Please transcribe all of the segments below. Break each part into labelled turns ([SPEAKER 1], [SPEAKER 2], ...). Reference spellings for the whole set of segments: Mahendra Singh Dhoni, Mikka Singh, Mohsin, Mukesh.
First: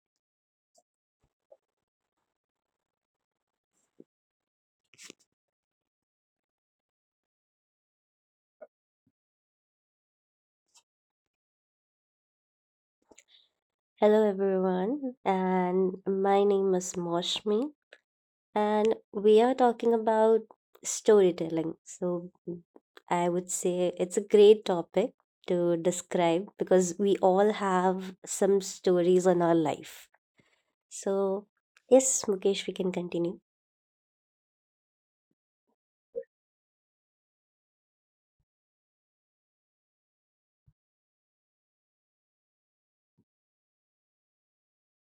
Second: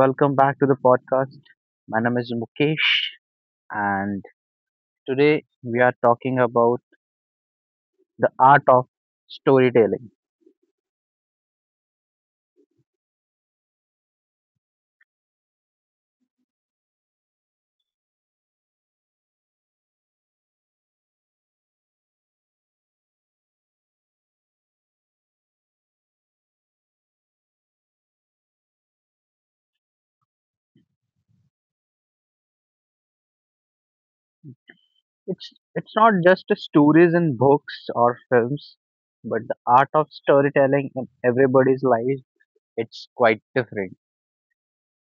[SPEAKER 1] welcome back to the podcast. My name is Mukesh, and today we are talking about the art of storytelling.
[SPEAKER 2] Hello, everyone, and my name is Moshmi, and we are talking about storytelling. So, I would say it's a great topic to describe because we all have some stories in our life. So, yes, Mukesh, we can continue.
[SPEAKER 1] It's it's not just stories in books or films, but the art of storytelling in everybody's life. It's quite different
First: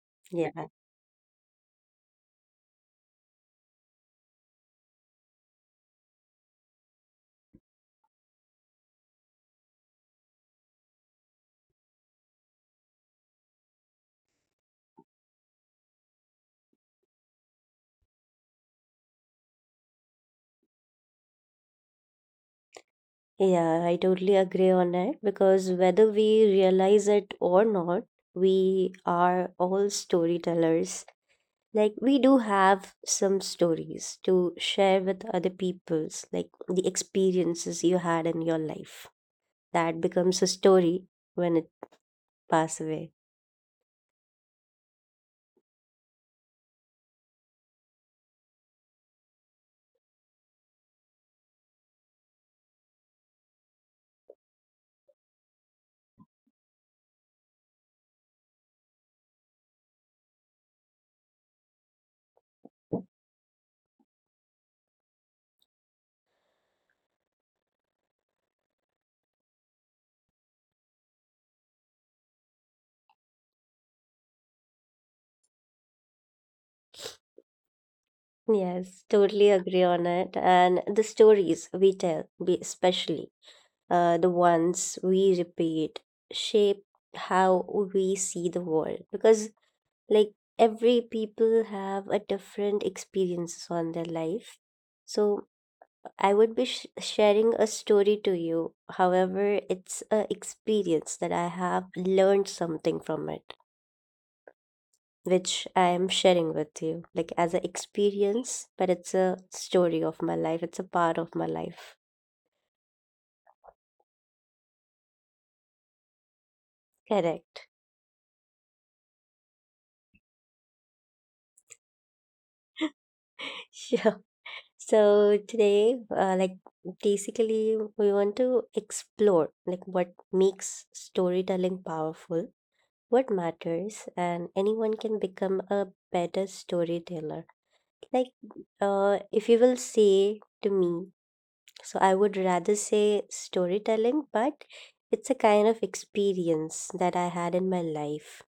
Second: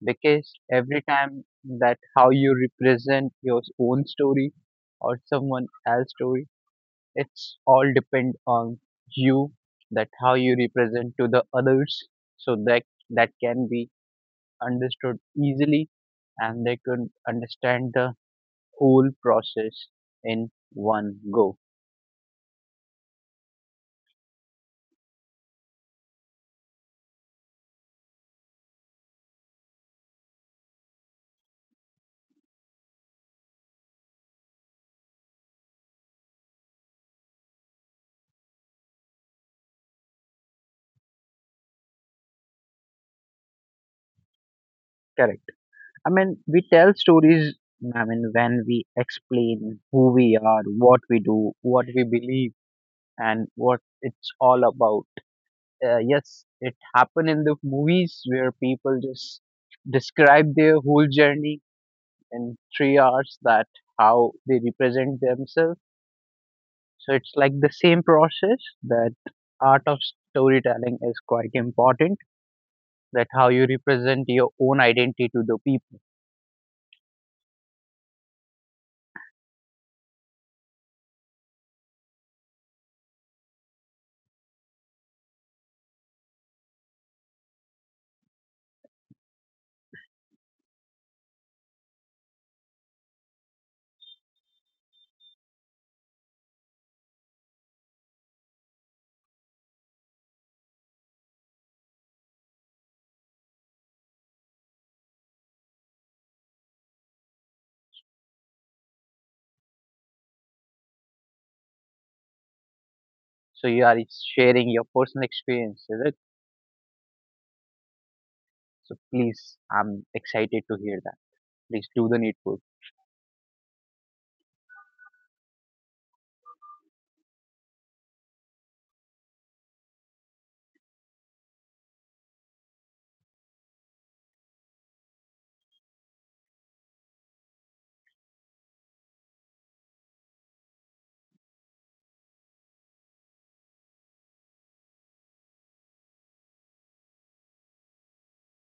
[SPEAKER 1] because
[SPEAKER 2] Yeah,
[SPEAKER 1] every time that how you represent your own story or someone else's story, it's all depend on you, that how you represent to the others so that that can be understood easily and they could understand the whole process in one go.
[SPEAKER 2] yeah, I totally agree on it because whether we realize it or not, we are all storytellers, like we do have some stories to share with other people's, like the experiences you had in your life that becomes a story when it pass away.
[SPEAKER 1] Correct, I mean we tell stories. I mean, when we explain who we are, what we do, what we believe, and what it's all about. Yes, it happened in the movies where people just describe their whole journey in 3 hours, that how they represent themselves. So it's like the same process, that art of storytelling is quite important, that how you represent your own identity to the people.
[SPEAKER 2] Yes, totally agree on it. And the stories we tell, we especially the ones we repeat, shape how we see the world. Because, like, every people have a different experience on their life. So, I would be sharing a story to you. However, it's a experience that I have learned something from it which I am sharing with you, like as an experience, but it's a story of my life. It's a part of my life.
[SPEAKER 1] So you are sharing your personal experience with it.
[SPEAKER 2] Correct.
[SPEAKER 1] So please, I'm excited to hear that. Please do the needful.
[SPEAKER 2] Sure. So today, like basically, we want to explore like what makes storytelling powerful, what matters, and anyone can become a better storyteller. Like, if you will say to me. So I would rather say storytelling, but it's a kind of experience that I had in my life.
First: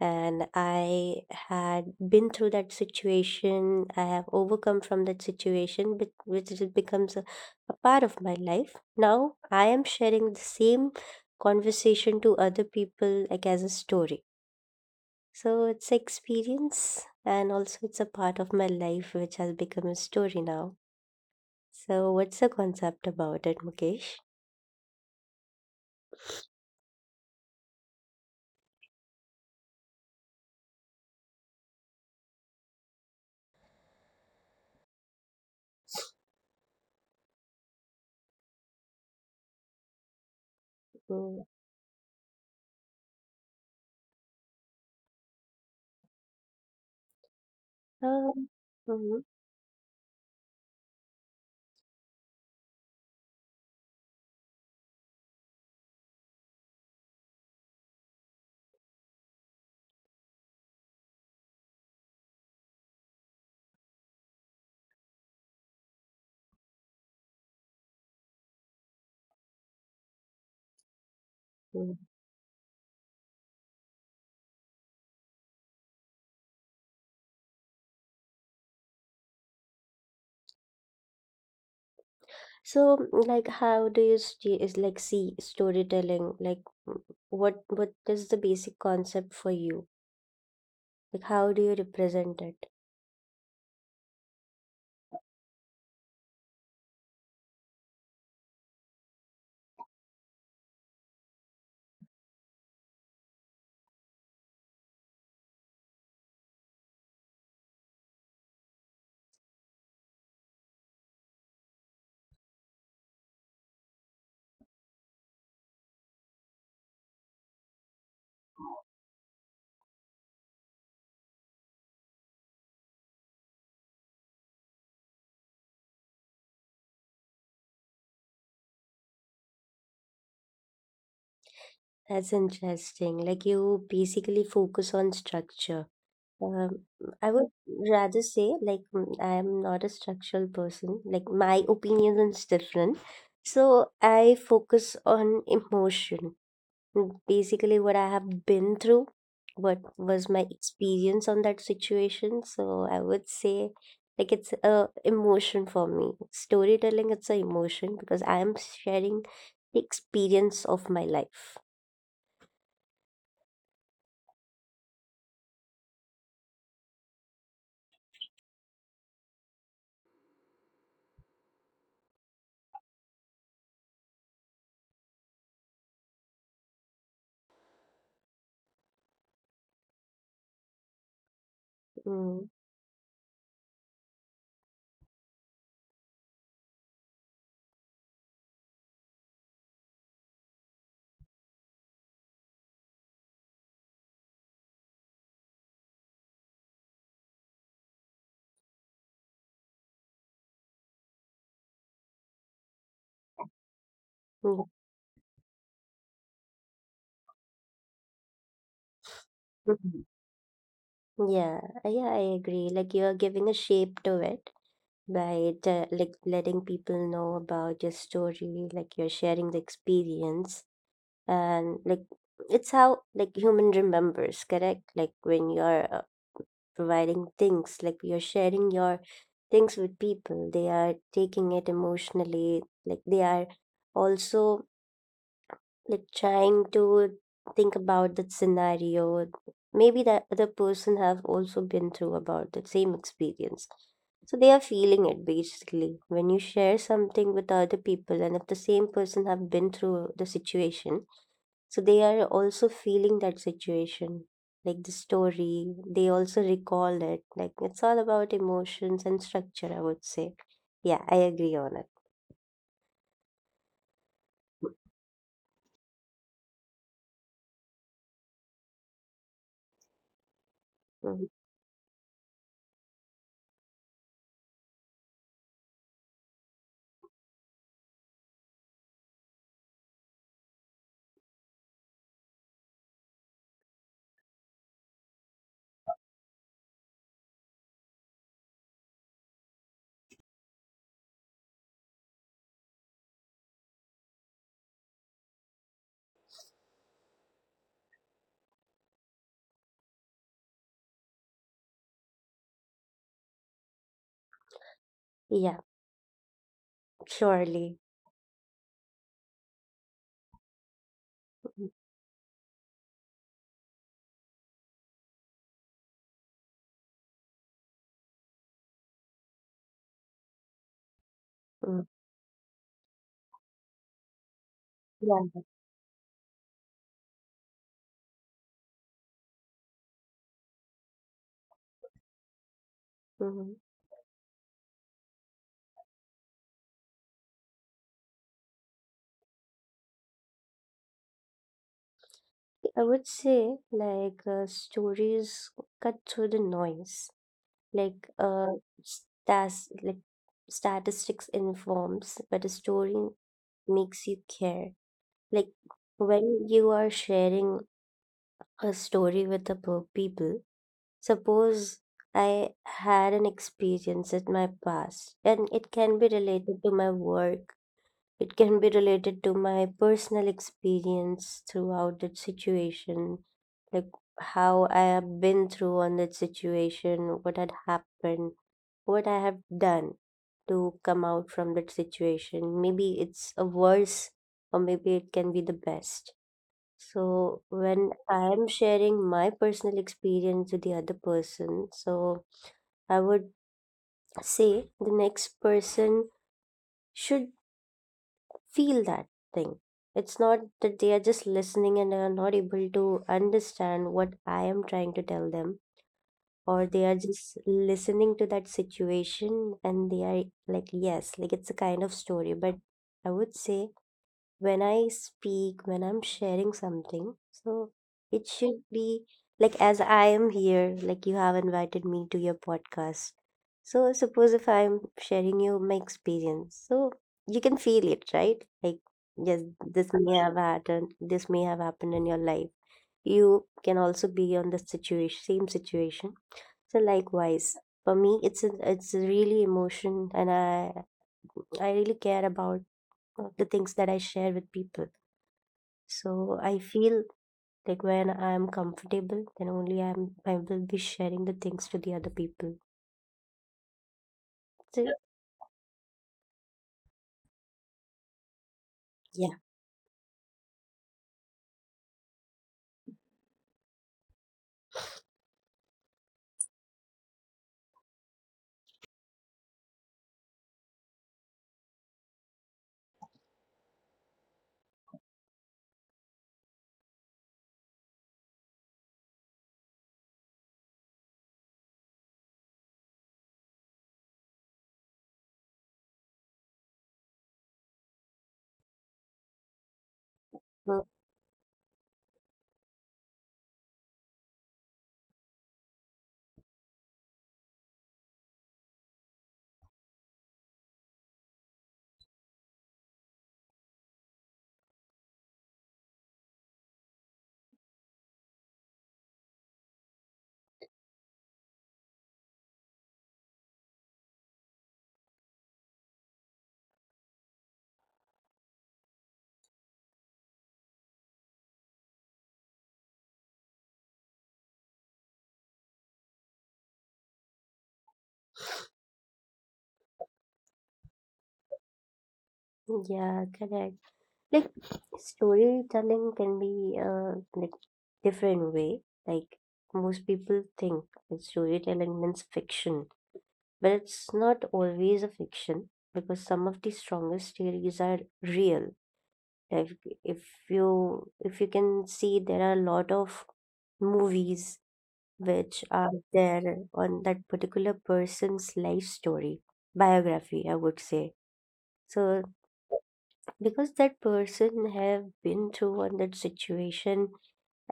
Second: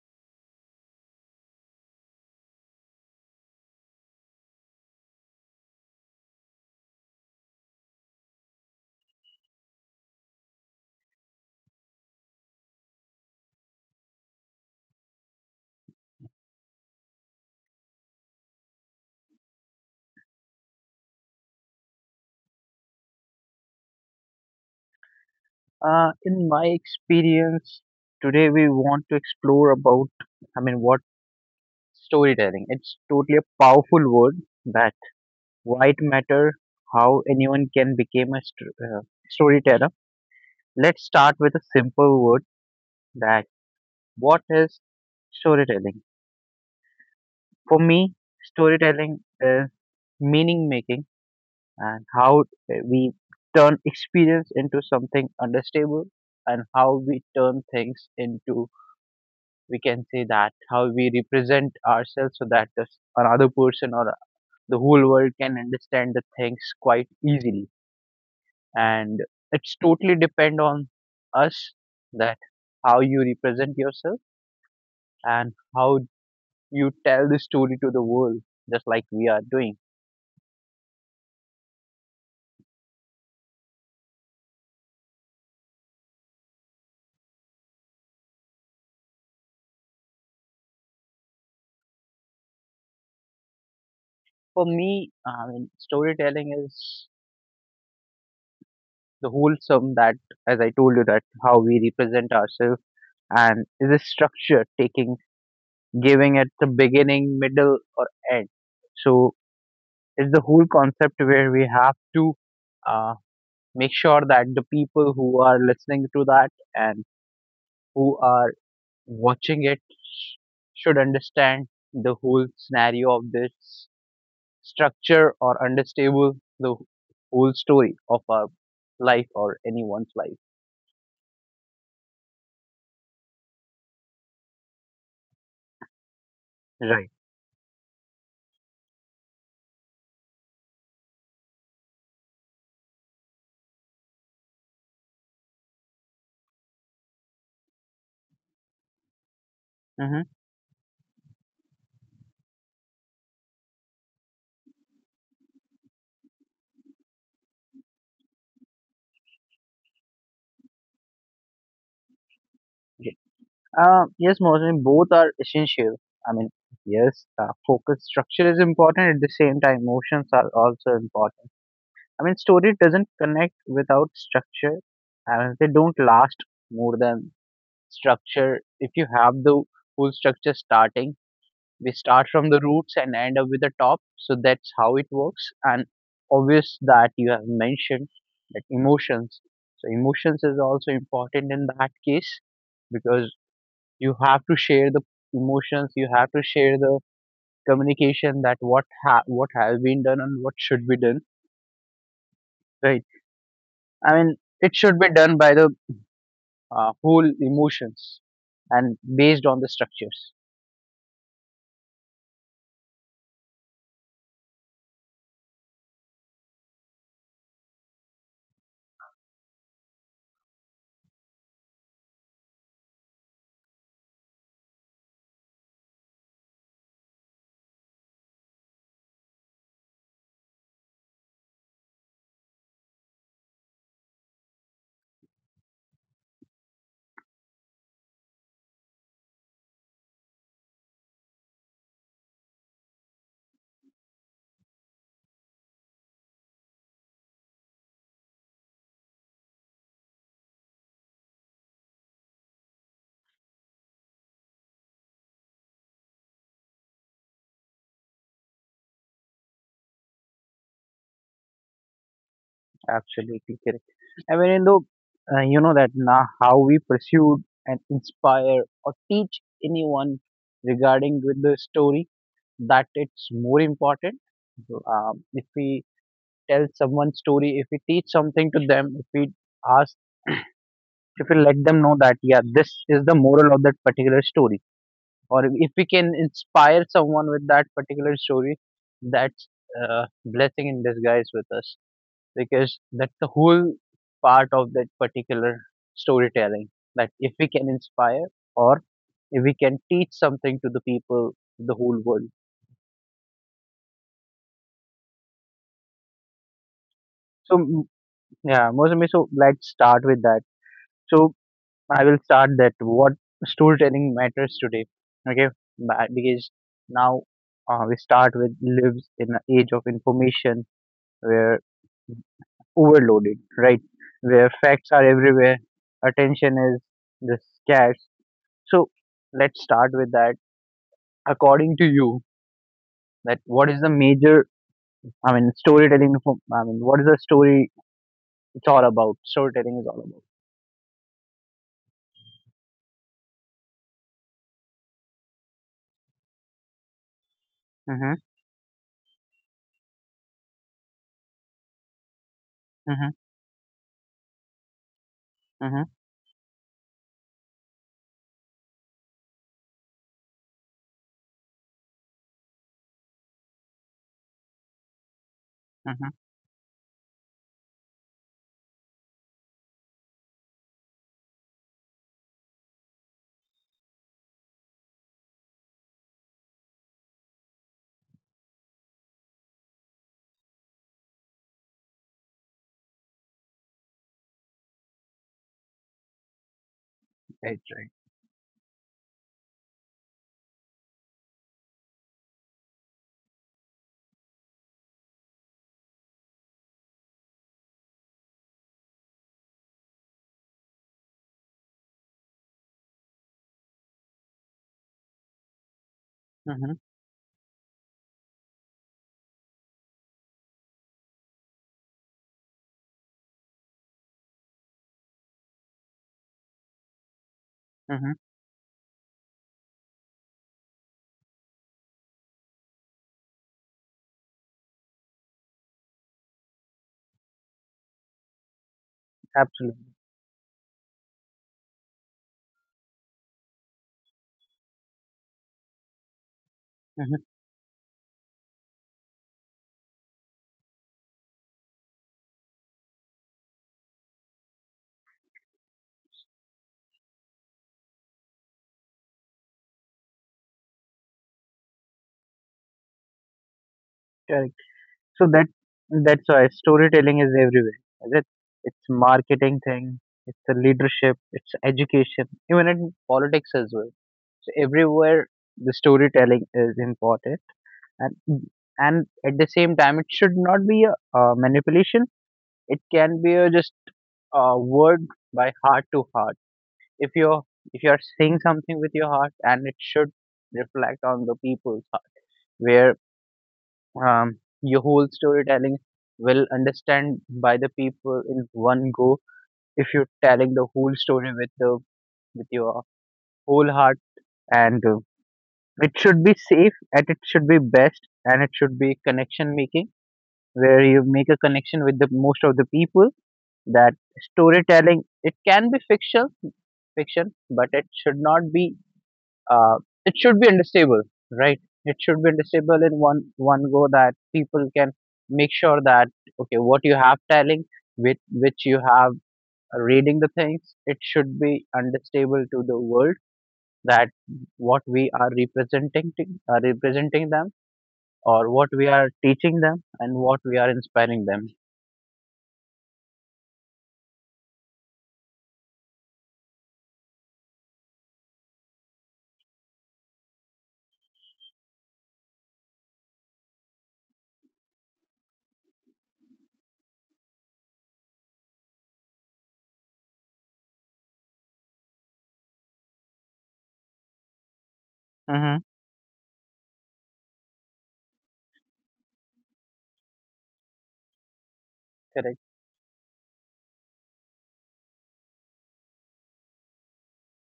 [SPEAKER 2] And I had been through that situation. I have overcome from that situation, but which it becomes a part of my life. Now I am sharing the same conversation to other people, like as a story. So it's experience, and also it's a part of my life which has become a story now. So what's the concept about it, Mukesh?
[SPEAKER 1] In my experience, today we want to explore about, I mean, what storytelling. It's totally a powerful word that white matter, how anyone can become a storyteller. Let's
[SPEAKER 2] Mm.
[SPEAKER 1] start with a simple word, that what is storytelling? For me,
[SPEAKER 2] Um, mhm,
[SPEAKER 1] storytelling is meaning making, and how we turn experience into something understandable, and how we turn things into, we can say that how we represent ourselves so that this another person or the whole world can understand the things quite easily, and it's totally depend on us,
[SPEAKER 2] mhm.
[SPEAKER 1] that how you represent yourself and how you tell the story to the world, just like we are doing.
[SPEAKER 2] So, like, how do you see, is like see storytelling? Like, what is the basic concept for you? Like, how do you represent it?
[SPEAKER 1] For me, I mean storytelling is the wholesome that, as I told you, that how we represent ourselves, and is a structure taking, giving at the beginning, middle or end. So it's the whole concept where we have to uh, make sure that the people who are listening to that and who are watching it should understand the whole scenario of this structure, or understable the whole story of our life or anyone's life.
[SPEAKER 2] That's interesting. Like, you basically focus on structure. Um,
[SPEAKER 1] Right.
[SPEAKER 2] I would rather say, like, I am not a structural person. Like, my opinion is different. So, I focus on emotion, basically what I have been through, what was
[SPEAKER 1] Hmm.
[SPEAKER 2] my experience on that situation. So I would say like it's a emotion for me. Storytelling it's a emotion because I am sharing the experience of my life.
[SPEAKER 1] Yes, Mohsin, both are essential. I mean, yes, focus structure is important. At the same time, emotions are also important. I mean, story doesn't connect without structure. I mean, they don't last more than structure. If you have the full structure starting, we start
[SPEAKER 2] Mm.
[SPEAKER 1] from the roots and end up with the top, so that's how it works. And obvious that you have mentioned that emotions, so emotions is also important in that case, because you have to share the emotions, you have to share the communication, that what has been done and what should be done, right? I mean,
[SPEAKER 2] Mm.
[SPEAKER 1] it should be done by the whole emotions and based on the
[SPEAKER 2] Mhm.
[SPEAKER 1] structures.
[SPEAKER 2] Yeah, yeah, I agree. Like you're giving a shape to it by the, like letting people know about your story, like you're sharing the experience, and like it's how like human remembers, correct, like when you're providing things, like you're sharing your things with people, they are taking it emotionally, like they are also like trying to think about that scenario. Maybe that other person have also been through about the same experience, so they are feeling it basically when you share something with other people, and if the same person have been through the situation, so they are also feeling that situation, like the story. They also recall it. Like it's all about emotions and structure, I would say. Yeah, I agree on it.
[SPEAKER 1] Absolutely correct. I mean, though, you know that now how we pursue and inspire or teach anyone
[SPEAKER 2] Mhm.
[SPEAKER 1] regarding with the story, that it's more important. So, if we tell someone story, if we teach something to them, if we ask, if we let them know that yeah, this is the moral of that particular story, or if we can inspire someone with that particular story, that's uh, blessing in disguise with us, because that's the whole part of that particular storytelling. That if we can inspire or if we can teach something to the people, to the whole world.
[SPEAKER 2] Yeah,
[SPEAKER 1] So
[SPEAKER 2] surely.
[SPEAKER 1] mm, yeah, Mozambique. So let's start with that. So I will start that what storytelling matters today. Okay, because now we start with lives in an age of information where
[SPEAKER 2] Mm.
[SPEAKER 1] overloaded, right? Where facts are
[SPEAKER 2] Yeah.
[SPEAKER 1] everywhere, attention is the scarce. So let's start with that. According to you,
[SPEAKER 2] Hmm.
[SPEAKER 1] that what is the major? I mean, storytelling. I mean, what is the story? It's all about storytelling. Is all about.
[SPEAKER 2] I would say like stories cut through the noise. Like
[SPEAKER 1] Mhm.
[SPEAKER 2] stas like statistics informs, but a story
[SPEAKER 1] Mhm.
[SPEAKER 2] makes you care. Like
[SPEAKER 1] Mhm.
[SPEAKER 2] when you are sharing a story with people. Suppose I had an experience in my past, and it can be
[SPEAKER 1] Mhm.
[SPEAKER 2] related to my work. It can be related to my personal experience throughout that situation, like how I have been through on that situation, what had happened, what I have done to come out from that situation. Maybe it's a worse, or maybe it can be the best. So
[SPEAKER 1] Right.
[SPEAKER 2] when
[SPEAKER 1] Right.
[SPEAKER 2] I am sharing my personal experience with the other person, so I would say the next person should feel that thing. It's not that they are just listening and are not able to understand what I am trying to tell them, or they are
[SPEAKER 1] Mhm.
[SPEAKER 2] just listening to that situation and they are like, yes, like it's a kind of story. But I would say when I speak, when I'm sharing something, so it
[SPEAKER 1] Mhm.
[SPEAKER 2] should be like as I am here, like you have invited me to your podcast. So suppose if I'm sharing you my experience, so you can feel it, right? Like yes, this
[SPEAKER 1] Absolutely.
[SPEAKER 2] may have happened, this may have happened in your life. You can also be on the situation, same situation. So
[SPEAKER 1] Mhm.
[SPEAKER 2] likewise, for me, it's a really emotion, and I really care about the things that I share with people, so I feel like when I am comfortable, then only I will be sharing the things to the other people.
[SPEAKER 1] Correct.
[SPEAKER 2] So
[SPEAKER 1] So that, that's why storytelling is everywhere. Is it? It's
[SPEAKER 2] yeah,
[SPEAKER 1] marketing thing. It's the leadership. It's education. Even in politics as well. So everywhere the storytelling is important. And and at the same time it should not be a manipulation, it can be a just a word by heart to heart. If you're if you're saying something with your heart, and it should reflect on the people's heart, where um, your whole storytelling will understand by the people in one go, if you're telling the
[SPEAKER 2] so-
[SPEAKER 1] whole story with the with your whole heart. And it should be safe and it should be best and it should be connection making, where you make a connection with the most of the people. That storytelling, it can be fiction, but it should not be uh, it should be understandable, right? It should be understandable in one go, that people can make sure that okay, what you have telling, with which you have reading the things, it should be understandable to the world, that what we are representing to, representing them, or what we are teaching them and what we are inspiring them.
[SPEAKER 2] yeah, correct. Like storytelling can be like different way. Like most people think that storytelling means fiction, but it's not always a fiction because some of the strongest theories are real. Like if you can see, there are a lot of movies which
[SPEAKER 1] Hmm.
[SPEAKER 2] are there on that particular person's life story, biography I would say, so
[SPEAKER 1] Correct.
[SPEAKER 2] because that person have been through on that situation,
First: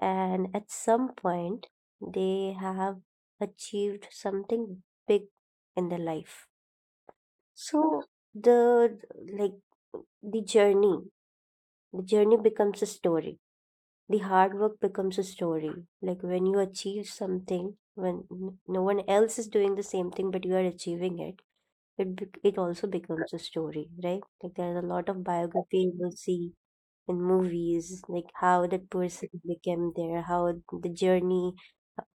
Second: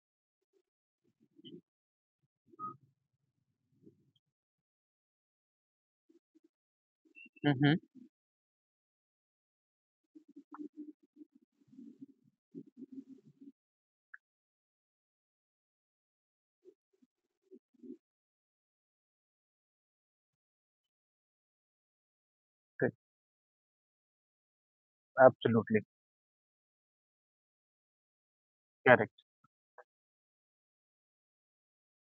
[SPEAKER 2] and at some point they have achieved something big in their life.
[SPEAKER 1] Mhm.
[SPEAKER 2] So the like the journey the journey becomes a story, the hard work becomes a story. Like when you achieve something, when no one else is doing the same thing, but you are achieving it, it also
[SPEAKER 1] Correct.
[SPEAKER 2] becomes a story, right? Like there's a lot of biography
[SPEAKER 1] Absolutely
[SPEAKER 2] you will see in movies, like how that
[SPEAKER 1] correct.
[SPEAKER 2] person became there, how the journey,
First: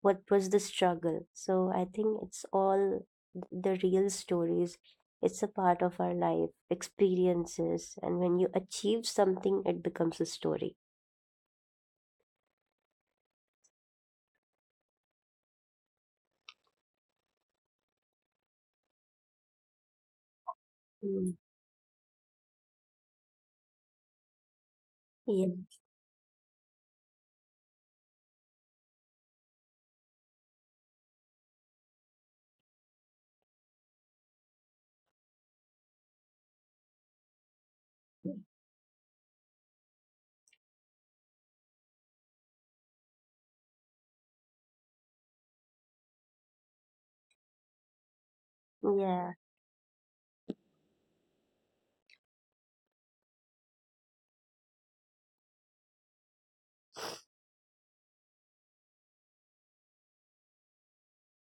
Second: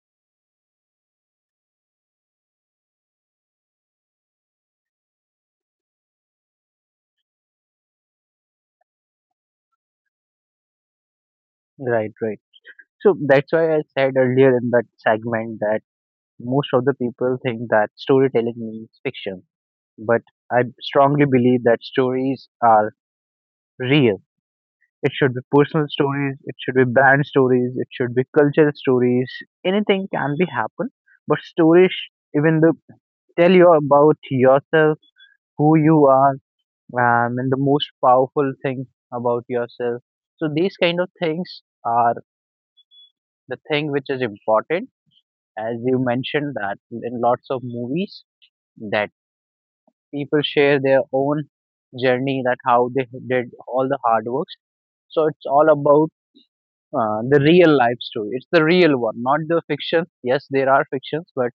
[SPEAKER 2] what was the struggle. So I think it's all the real stories. It's a part of our life experiences, and when you achieve something, it becomes a story.
[SPEAKER 1] Right, right. So that's why I said earlier in that segment that most of the people think that storytelling means fiction, but I strongly
[SPEAKER 2] Mm.
[SPEAKER 1] believe that stories are real. It should be
[SPEAKER 2] Yeah.
[SPEAKER 1] personal stories, it should be brand stories, it should be cultural stories. Anything can be happen, but even the tell you about yourself, who you are, and the most powerful thing about yourself. So these kind of things are the thing which is important, as you mentioned that in lots of movies that
[SPEAKER 2] Yeah.
[SPEAKER 1] people share their own journey, that how they did all the hard works. So it's all about the real life story. It's the real one, not the fiction. Yes, there are fictions, but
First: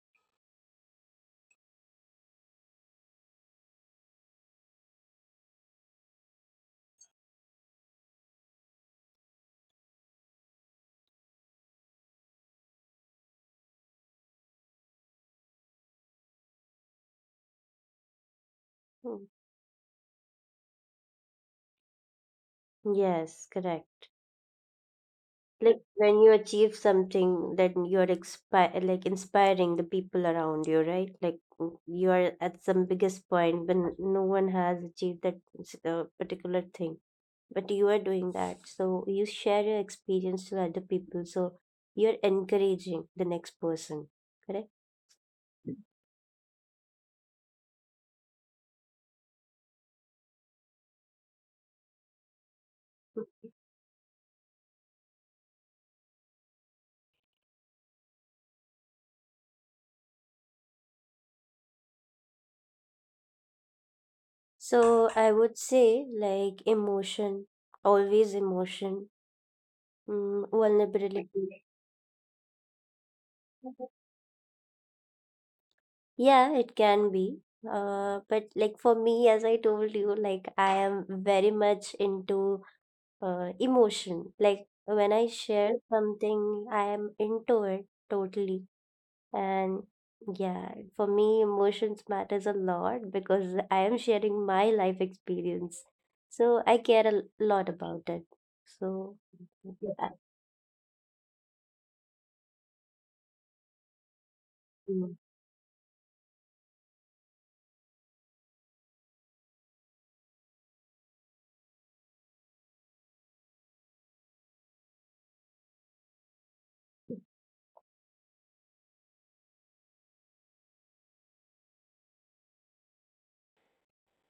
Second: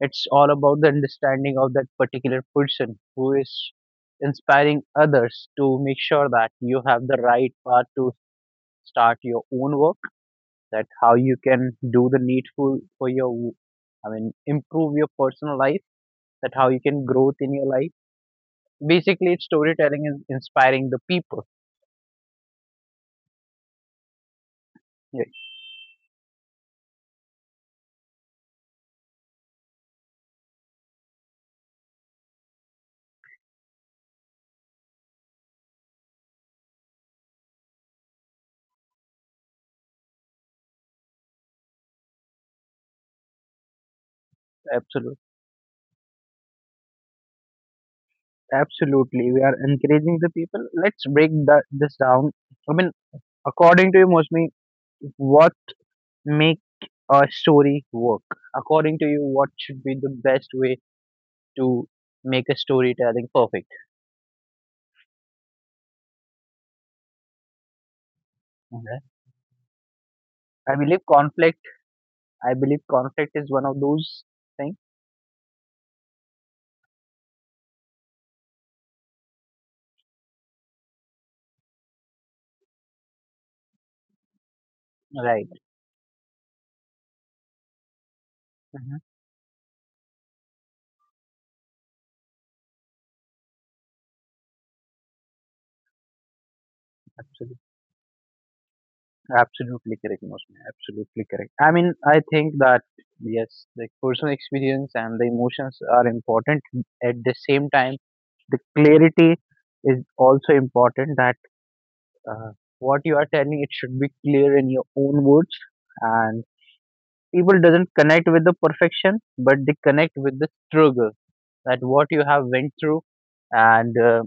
[SPEAKER 1] it's all about the understanding of that particular person who is inspiring others to make sure that you have the right path to start your own work, that how you can do the needful for your, I mean, improve your personal life, that how you can growth in your life.
[SPEAKER 2] Mm.
[SPEAKER 1] Basically it's storytelling is inspiring the people.
[SPEAKER 2] Yes, correct.
[SPEAKER 1] Yes.
[SPEAKER 2] Like when you achieve something, then you are like inspiring the people around you, right? Like you are at some biggest point when no one has achieved that particular thing, but you are doing that. So you share your experience to other people. So you're encouraging the next person, correct?
[SPEAKER 1] Absolutely, absolutely we are encouraging the people. Let's break that this down. I mean,
[SPEAKER 2] Mhm.
[SPEAKER 1] according to you, mostly what make a story work? According to you, what should be the best way to make a storytelling perfect?
[SPEAKER 2] So I would say like emotion, always
[SPEAKER 1] Okay.
[SPEAKER 2] emotion,
[SPEAKER 1] i believe conflict
[SPEAKER 2] vulnerability.
[SPEAKER 1] I believe conflict is one of those things,
[SPEAKER 2] Yeah, it can be. But like for me, as I told you, like I am very much into emotion. Like when I
[SPEAKER 1] right?
[SPEAKER 2] share something, I am into it totally.
[SPEAKER 1] Mhm.
[SPEAKER 2] And yeah, for me, emotions matters a lot because I am sharing my life experience. So I care a
[SPEAKER 1] Absolutely,
[SPEAKER 2] lot about it. So
[SPEAKER 1] absolutely
[SPEAKER 2] yeah,
[SPEAKER 1] correct, Mosme. Absolutely correct. I mean, I think that yes, the personal experience
[SPEAKER 2] mm,
[SPEAKER 1] and the emotions are important. At the same time, the clarity is also important. That uh, what you are telling, it should be clear in your own words, and people doesn't connect with the perfection, but they connect with the struggle. That what you have went through, and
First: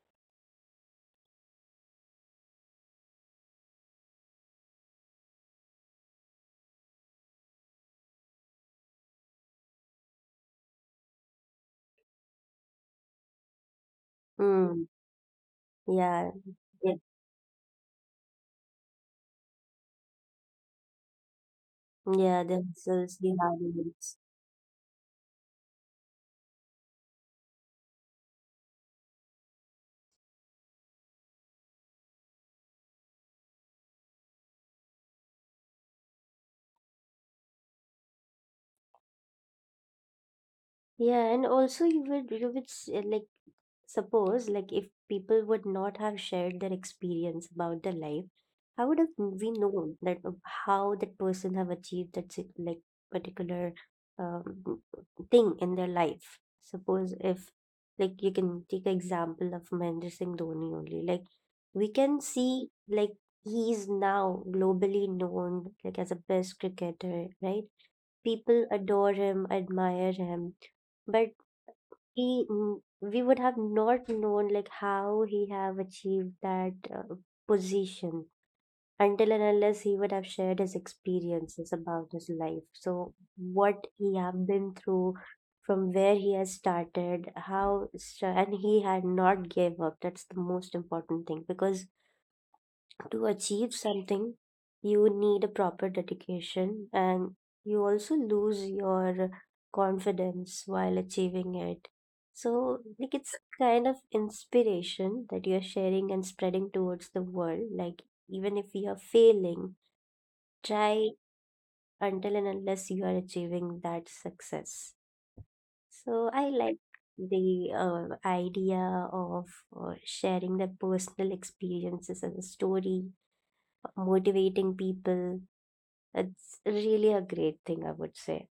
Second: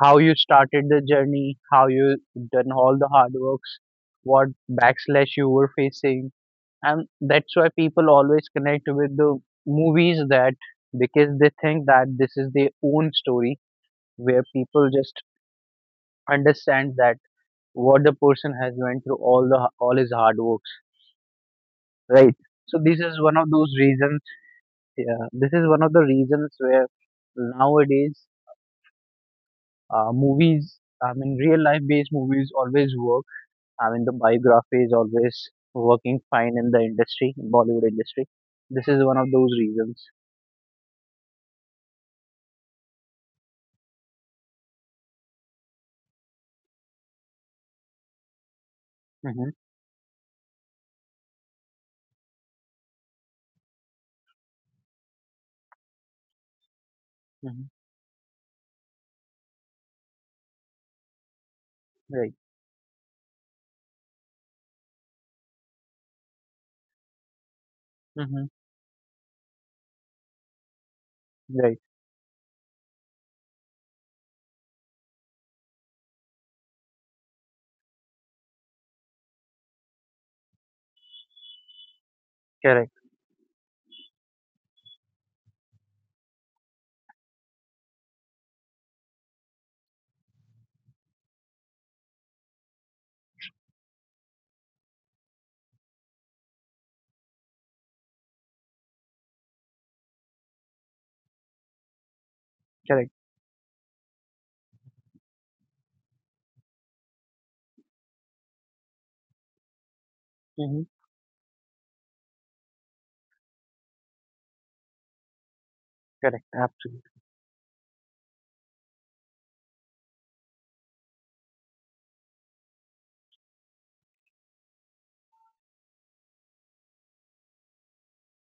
[SPEAKER 1] how you started the journey, how you done all the hard works, what backslash you were facing, and that's why people always connect with the movies, that because they think that this is their own story, where
[SPEAKER 2] mm,
[SPEAKER 1] people just
[SPEAKER 2] yeah,
[SPEAKER 1] understand
[SPEAKER 2] it,
[SPEAKER 1] that what the person has went through all the all his hard works, right?
[SPEAKER 2] yeah,
[SPEAKER 1] So
[SPEAKER 2] this
[SPEAKER 1] this
[SPEAKER 2] is
[SPEAKER 1] is
[SPEAKER 2] the
[SPEAKER 1] one of
[SPEAKER 2] hard.
[SPEAKER 1] those reasons. Yeah, this is one of the reasons where nowadays movies, I mean real life based movies always work. I mean the biography is always working fine in the industry, in Bollywood industry. This is one of those reasons.
[SPEAKER 2] Yeah, and also you would like suppose like if people would not have shared their experience about their life, how would have
[SPEAKER 1] Mm-hmm.
[SPEAKER 2] we known that how that person have achieved that like particular um, thing in their life? Suppose if
[SPEAKER 1] Mm-hmm.
[SPEAKER 2] like you can take an example of Mahendra Singh Dhoni only, like we can
[SPEAKER 1] Right.
[SPEAKER 2] see like he is now globally known like as a best cricketer, right?
[SPEAKER 1] Mm-hmm.
[SPEAKER 2] People adore him, admire him. But
[SPEAKER 1] Right.
[SPEAKER 2] we would have not known like how he have achieved that position until and unless he would have shared his experiences about his life,
[SPEAKER 1] Correct.
[SPEAKER 2] so what he have been through, from where he has started, and he had not gave up. That's the most important thing because to achieve something, you need a proper dedication, and you also lose your confidence while achieving it. So,
[SPEAKER 1] Correct.
[SPEAKER 2] like, it's kind of inspiration that you're sharing and spreading towards the world. Like, even if you are failing,
[SPEAKER 1] Mm-hmm.
[SPEAKER 2] try until and unless you are achieving that success. So, I
[SPEAKER 1] Correct.
[SPEAKER 2] like
[SPEAKER 1] Absolutely.
[SPEAKER 2] the idea of sharing the personal experiences as a story, motivating people. It's really a great thing, I would say.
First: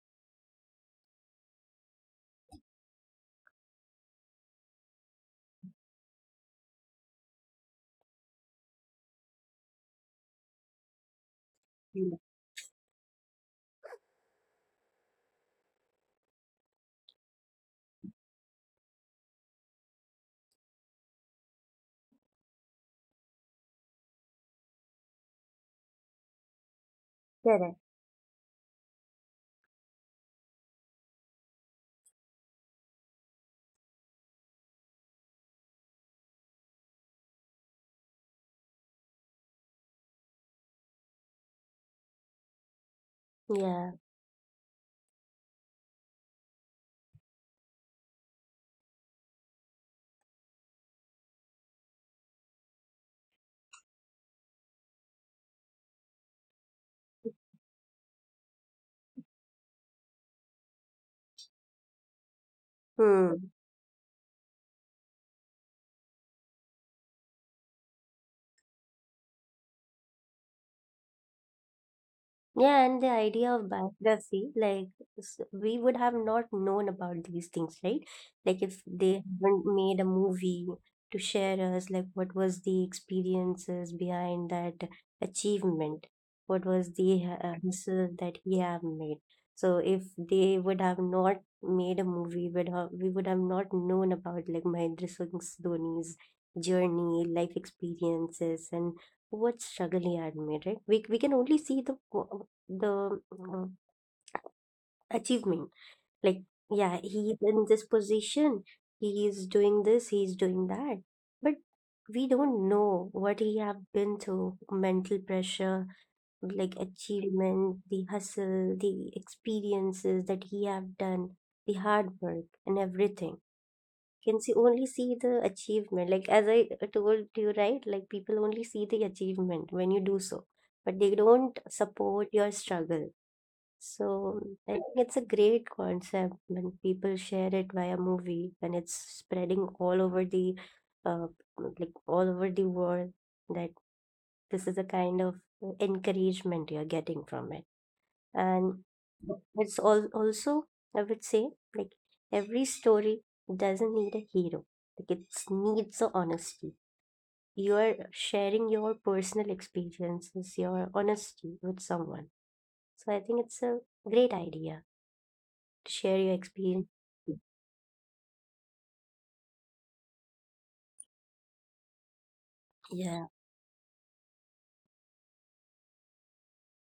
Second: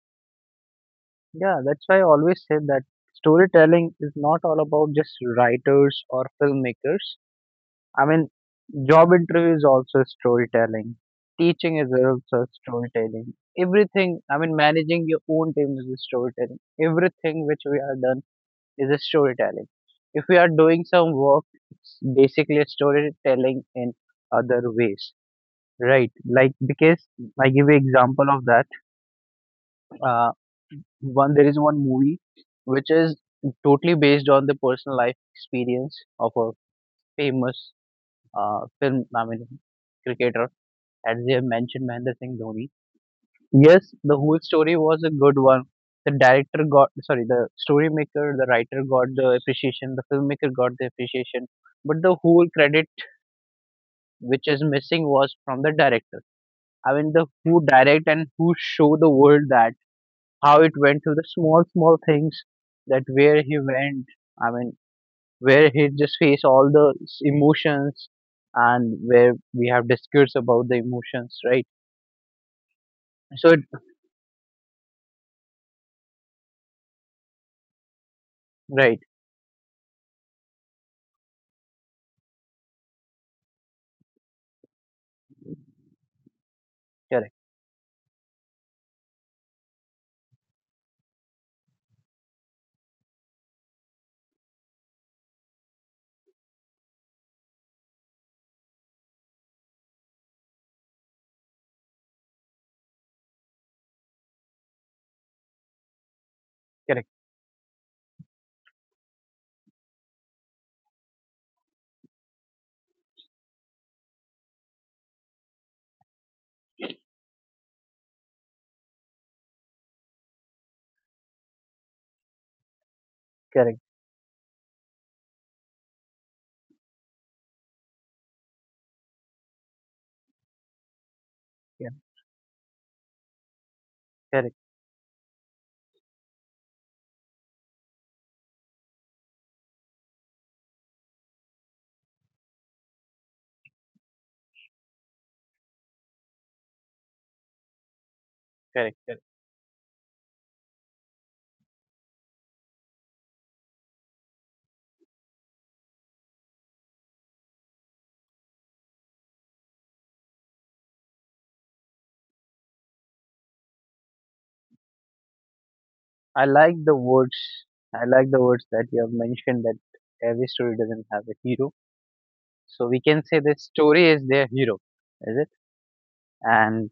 [SPEAKER 1] Yeah, that's why I always say that storytelling is not all about just writers or filmmakers. I mean, job interview is also storytelling. Teaching is
[SPEAKER 2] Mm.
[SPEAKER 1] also storytelling. Everything, I mean, managing your own team is a storytelling. Everything which we are done is a storytelling. If we are doing some work, it's basically a storytelling in other ways, right? Like because I give you
[SPEAKER 2] Correct.
[SPEAKER 1] example of that. Uh, one there is one movie which is totally based on the personal life experience of a famous film. I mean, cricketer, as they have mentioned Mahendra Singh Dhoni. Yes,
[SPEAKER 2] Yeah.
[SPEAKER 1] the whole story was a good one. The director got sorry, the story maker, the writer got the appreciation, the filmmaker got the appreciation, but the whole credit which is missing was from the director. I mean, the who direct and who show the world that how it went through the small things, that where
[SPEAKER 2] Hmm.
[SPEAKER 1] he went. I mean, where he just faced all the emotions, and where we have discussed about the emotions, right?
[SPEAKER 2] Yeah, and the
[SPEAKER 1] So
[SPEAKER 2] idea
[SPEAKER 1] it,
[SPEAKER 2] of biography, like we would have not known about these things, right? Like if
[SPEAKER 1] right,
[SPEAKER 2] they haven't made a movie to share us, like what was the experiences behind that achievement? What was the
[SPEAKER 1] correct,
[SPEAKER 2] hustle that he have made? So if they would have not made a movie, we would have not known about like Mahendra Singh Dhoni's journey, life experiences, and what struggle he had made, right? We can only see the achievement. Like, yeah,
[SPEAKER 1] correct.
[SPEAKER 2] he's in this position, he is doing this, he's doing that. But we don't know what he have been through, mental pressure, like achievement, the hustle, the experiences that he have done, the hard work and everything.
[SPEAKER 1] Correct.
[SPEAKER 2] Can see only see the achievement. Like as I told you, right? Like people only see the achievement when you do so, but they don't
[SPEAKER 1] Yeah.
[SPEAKER 2] support your struggle, so
[SPEAKER 1] Correct.
[SPEAKER 2] I think it's a great concept when people share it via movie when it's spreading uh, all over the world, that this is a kind of encouragement you're getting from it. And
[SPEAKER 1] Correct. Correct.
[SPEAKER 2] it's all also I would say like every story doesn't need a hero. Like it needs the honesty. You're sharing your personal experiences, your honesty with someone. So I think it's a great idea share your
[SPEAKER 1] I like
[SPEAKER 2] experience.
[SPEAKER 1] the words. I like the words that you have mentioned that every story doesn't have a hero. So we
[SPEAKER 2] Yeah,
[SPEAKER 1] can say the story is their hero, is it? And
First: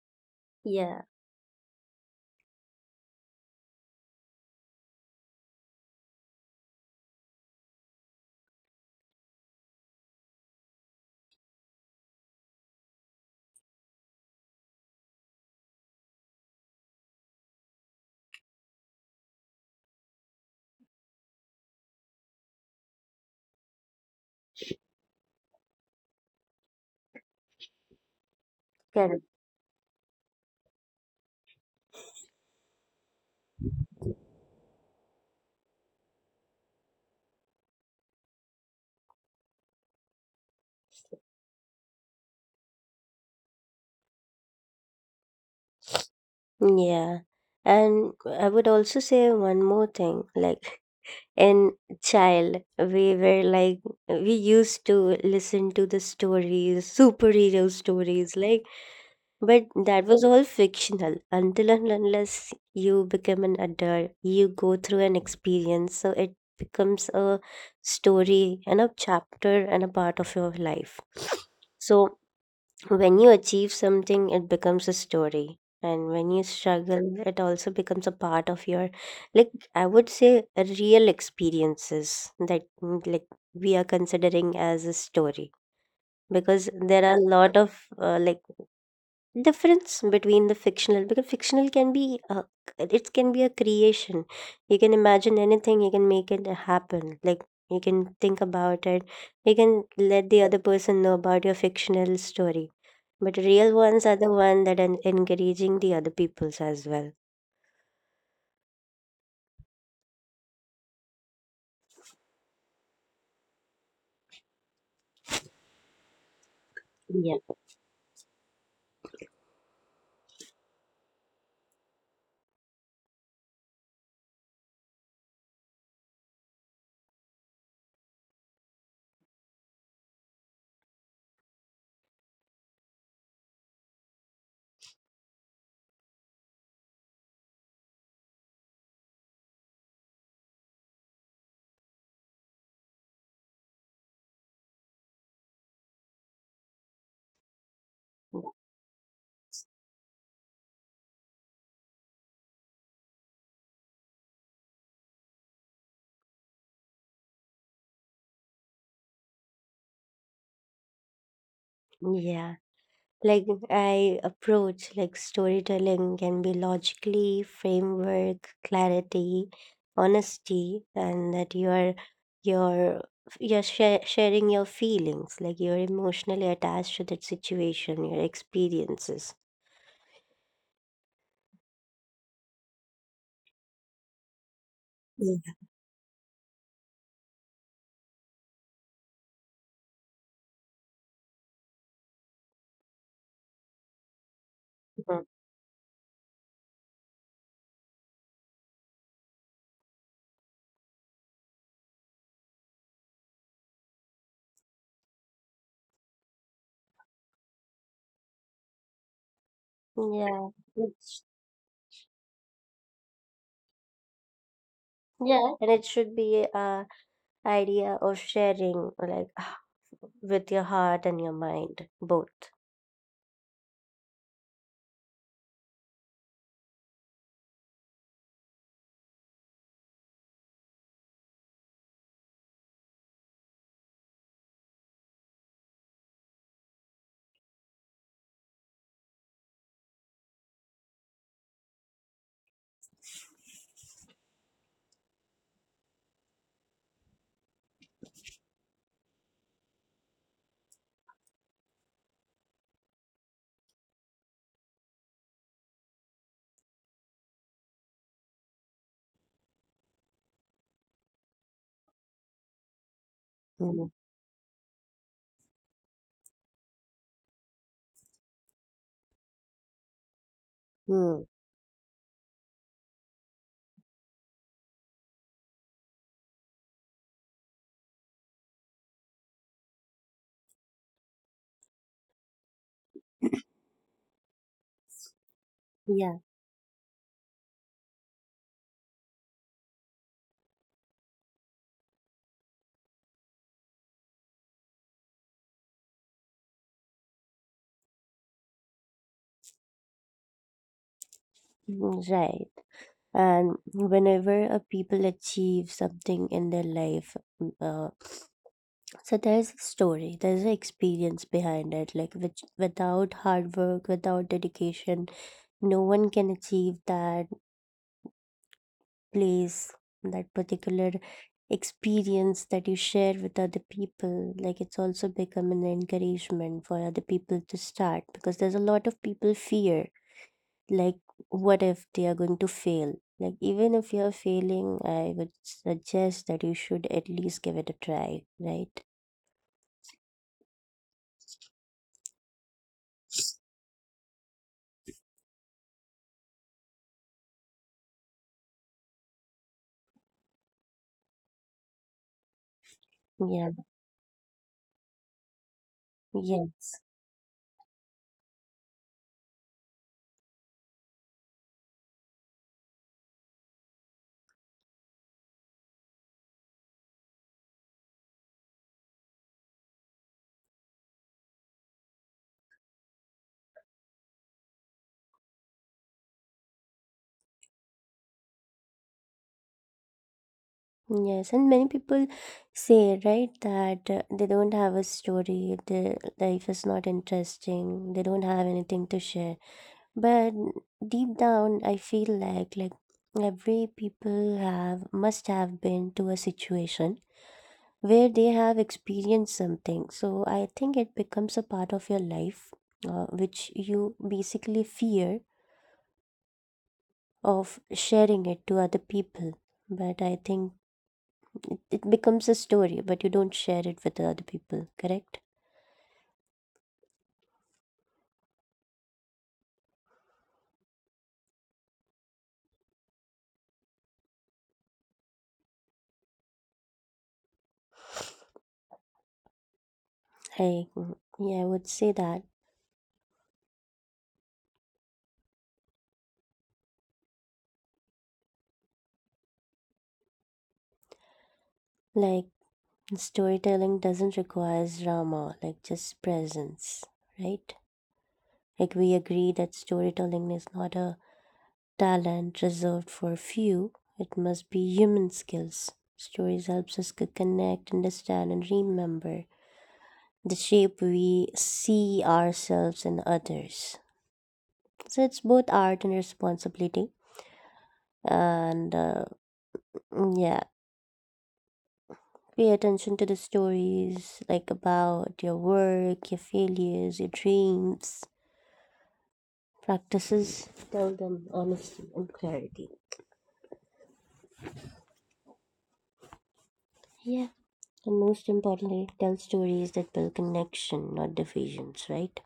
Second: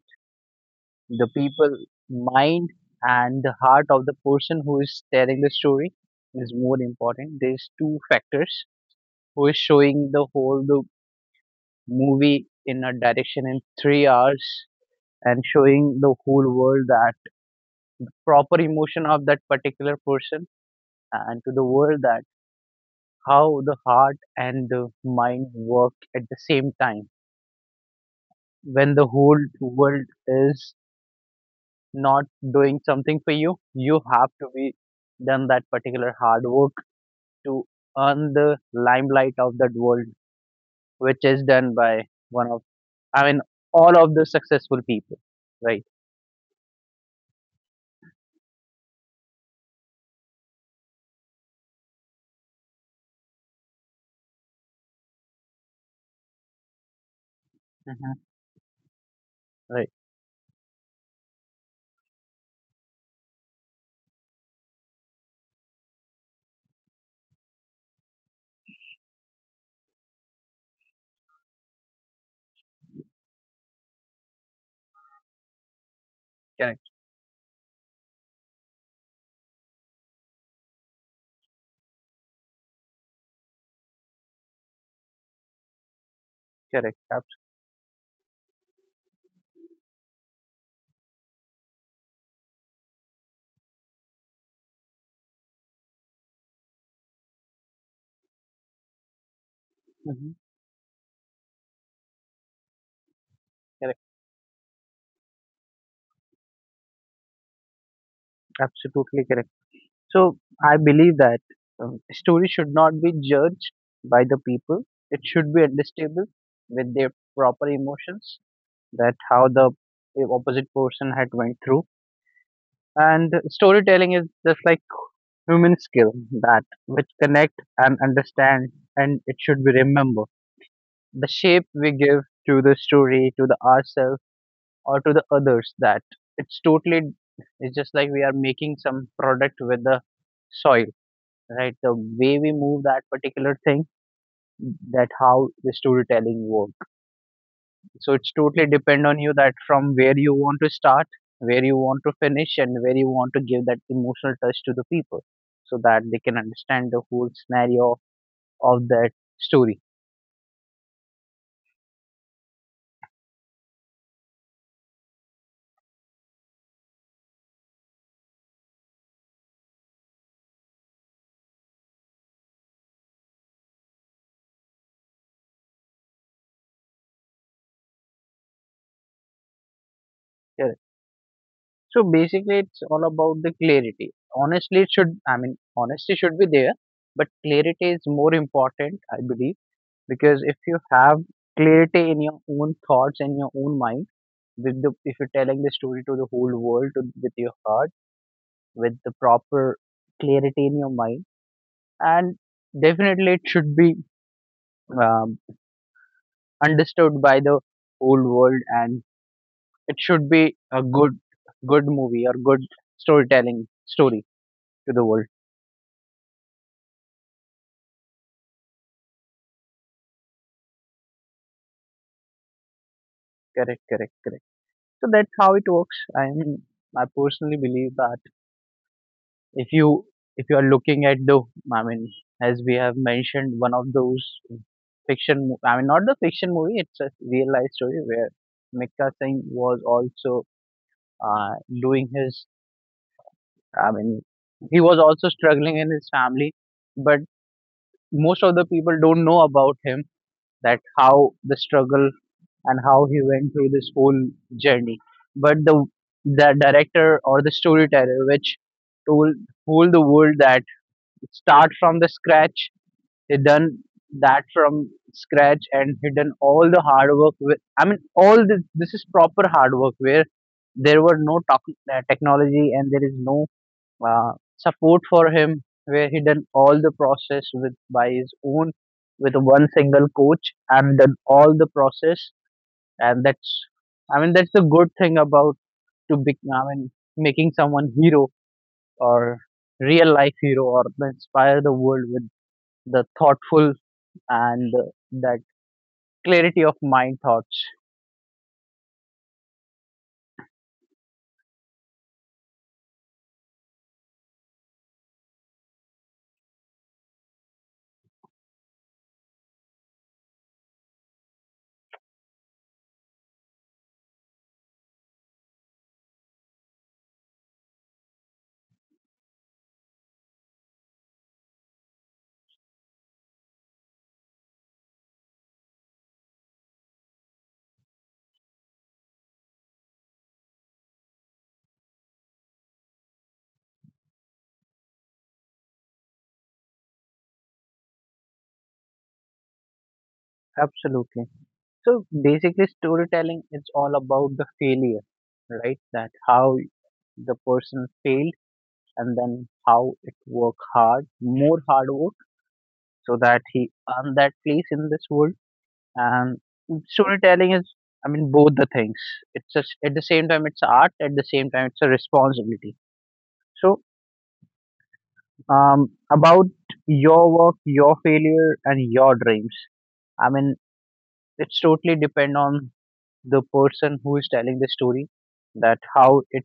[SPEAKER 2] yeah,
[SPEAKER 1] the people mind and the heart of the person who is telling the story is more important. There's two factors who is showing the movie in a direction in 3 hours and showing the whole world that proper emotion of that particular person and to the world that how the heart and the mind work at the same time. When the
[SPEAKER 2] correct.
[SPEAKER 1] whole world is not doing something for you, you have to be done that particular hard work to earn the limelight of that world, which is done by one of, I mean, all of the successful people, right?
[SPEAKER 2] Yeah. And I would also say one more thing. In child, we were like we used to listen to the stories, superhero
[SPEAKER 1] Hmm.
[SPEAKER 2] stories, but
[SPEAKER 1] Right.
[SPEAKER 2] that was all fictional. Until and unless you become an adult, you go through an experience. So it becomes a story and a chapter and a part of your life. So when you achieve something, it becomes a story. And when you
[SPEAKER 1] Correct.
[SPEAKER 2] struggle, it also becomes a part of your, I would say, a real experiences that, we are considering as a story. Because
[SPEAKER 1] Correct.
[SPEAKER 2] there are a lot of, difference between the fictional, because fictional can be, it can be a creation. You can imagine anything, you can make it happen. You can think about it, you can let
[SPEAKER 1] Absolutely.
[SPEAKER 2] the other person know about your fictional story, but real
[SPEAKER 1] Correct.
[SPEAKER 2] ones are the one that are encouraging the other peoples as well.
[SPEAKER 1] Absolutely correct. So I believe that stories should not be judged by the people. It should be understandable with their
[SPEAKER 2] Yeah.
[SPEAKER 1] proper emotions that how the opposite person had went through. And storytelling is just like human skill that which connect and understand, and it should be remember the shape we give to the story to the ourselves or to the others, that it's totally, it's just like we are making some product with the soil, right, the way we move that particular thing, that how the storytelling work. So it's totally depend on you that from where you want to start, where you want to finish, and where you want to give that emotional touch to the people so that they can understand the whole scenario of that story.
[SPEAKER 2] Yeah. I approach like storytelling can be logically, framework, clarity, honesty, and that you're you're sharing your feelings, like you're emotionally attached to that situation, your experiences.
[SPEAKER 1] Yeah. So basically it's all about the clarity. Honestly it should, I
[SPEAKER 2] Yeah.
[SPEAKER 1] mean, honesty should be there, but clarity is more important, I believe. Because if you have clarity in your own thoughts and your own mind, with the, if you're
[SPEAKER 2] Mhm.
[SPEAKER 1] telling the story to the whole world to, with your heart, with the proper clarity in your mind, and definitely it should be um, understood by the whole world, and it should be
[SPEAKER 2] Yeah.
[SPEAKER 1] a good
[SPEAKER 2] It's-
[SPEAKER 1] good movie or good storytelling story to the world.
[SPEAKER 2] Yeah. And it should be idea of sharing like with your heart and your mind both.
[SPEAKER 1] Correct, correct, correct. So that's how it works. I mean, I personally believe that if you, if you are looking at the, I mean, as we have mentioned one of those fiction mo- I mean not the fiction movie, it's a real life story where Mikka Singh was also, uh, doing his, I mean, he was also struggling in his family, but most of the people don't know about him, that how the struggle and how he went through this whole journey. But the director or the storyteller which told told the world that start from the scratch. He done that from scratch, and he done all the hard work. With, I mean, all this, this is proper hard work where there were
[SPEAKER 2] Mm-hmm.
[SPEAKER 1] no talk, technology, and there is no support for him. Where he done all the process with by his own, with one single coach, and done all the process, and that's, I mean, that's the good thing about, to
[SPEAKER 2] Yeah.
[SPEAKER 1] be, I mean, making someone hero or real life hero, or inspire the world with the thoughtful and that clarity of mind thoughts.
[SPEAKER 2] Right, and whenever a people achieve something in their life, mm, uh, so there's a story, there's an experience behind it, like which without hard work, without dedication, no one can achieve that place, that particular experience that you share with other people, like it's also become an encouragement for other people to start, because there's a lot of people fear, like, what if they are going to fail? Like, even if you're failing, I would suggest that you should at least give it a try, right?
[SPEAKER 1] Absolutely. So basically storytelling is all about the failure, right? That how the person failed, and then how it worked hard, more hard work, so that
[SPEAKER 2] Yeah,
[SPEAKER 1] he earned that place in this world. And
[SPEAKER 2] yes.
[SPEAKER 1] storytelling is, I mean, both the things, it's just, at the same time it's art, at the same time it's a responsibility. So about your work, your failure, and your dreams. I mean, it's totally depend on the person who is telling the story that how
[SPEAKER 2] Yes, and many people say, right, that they don't have a story, their life is not interesting, they don't have anything to share. But deep down, I feel like every people have must have been to a situation where they have experienced something. So I think it becomes a part of your life, which you basically fear of sharing it to other people. But I think it becomes a story, but you don't share it with the other people. Correct? I Yeah, I would say that, like storytelling doesn't require drama, like just presence, right? Like, we agree that storytelling is not a talent reserved for few, it must be human skills. Stories helps us connect, understand, and remember the shape we see ourselves and others. So it's both art and responsibility. And yeah, pay attention to the stories like about your work, your failures, your dreams, practices. Tell them honesty and clarity. Yeah. And most importantly, tell stories that build connection, not divisions, right?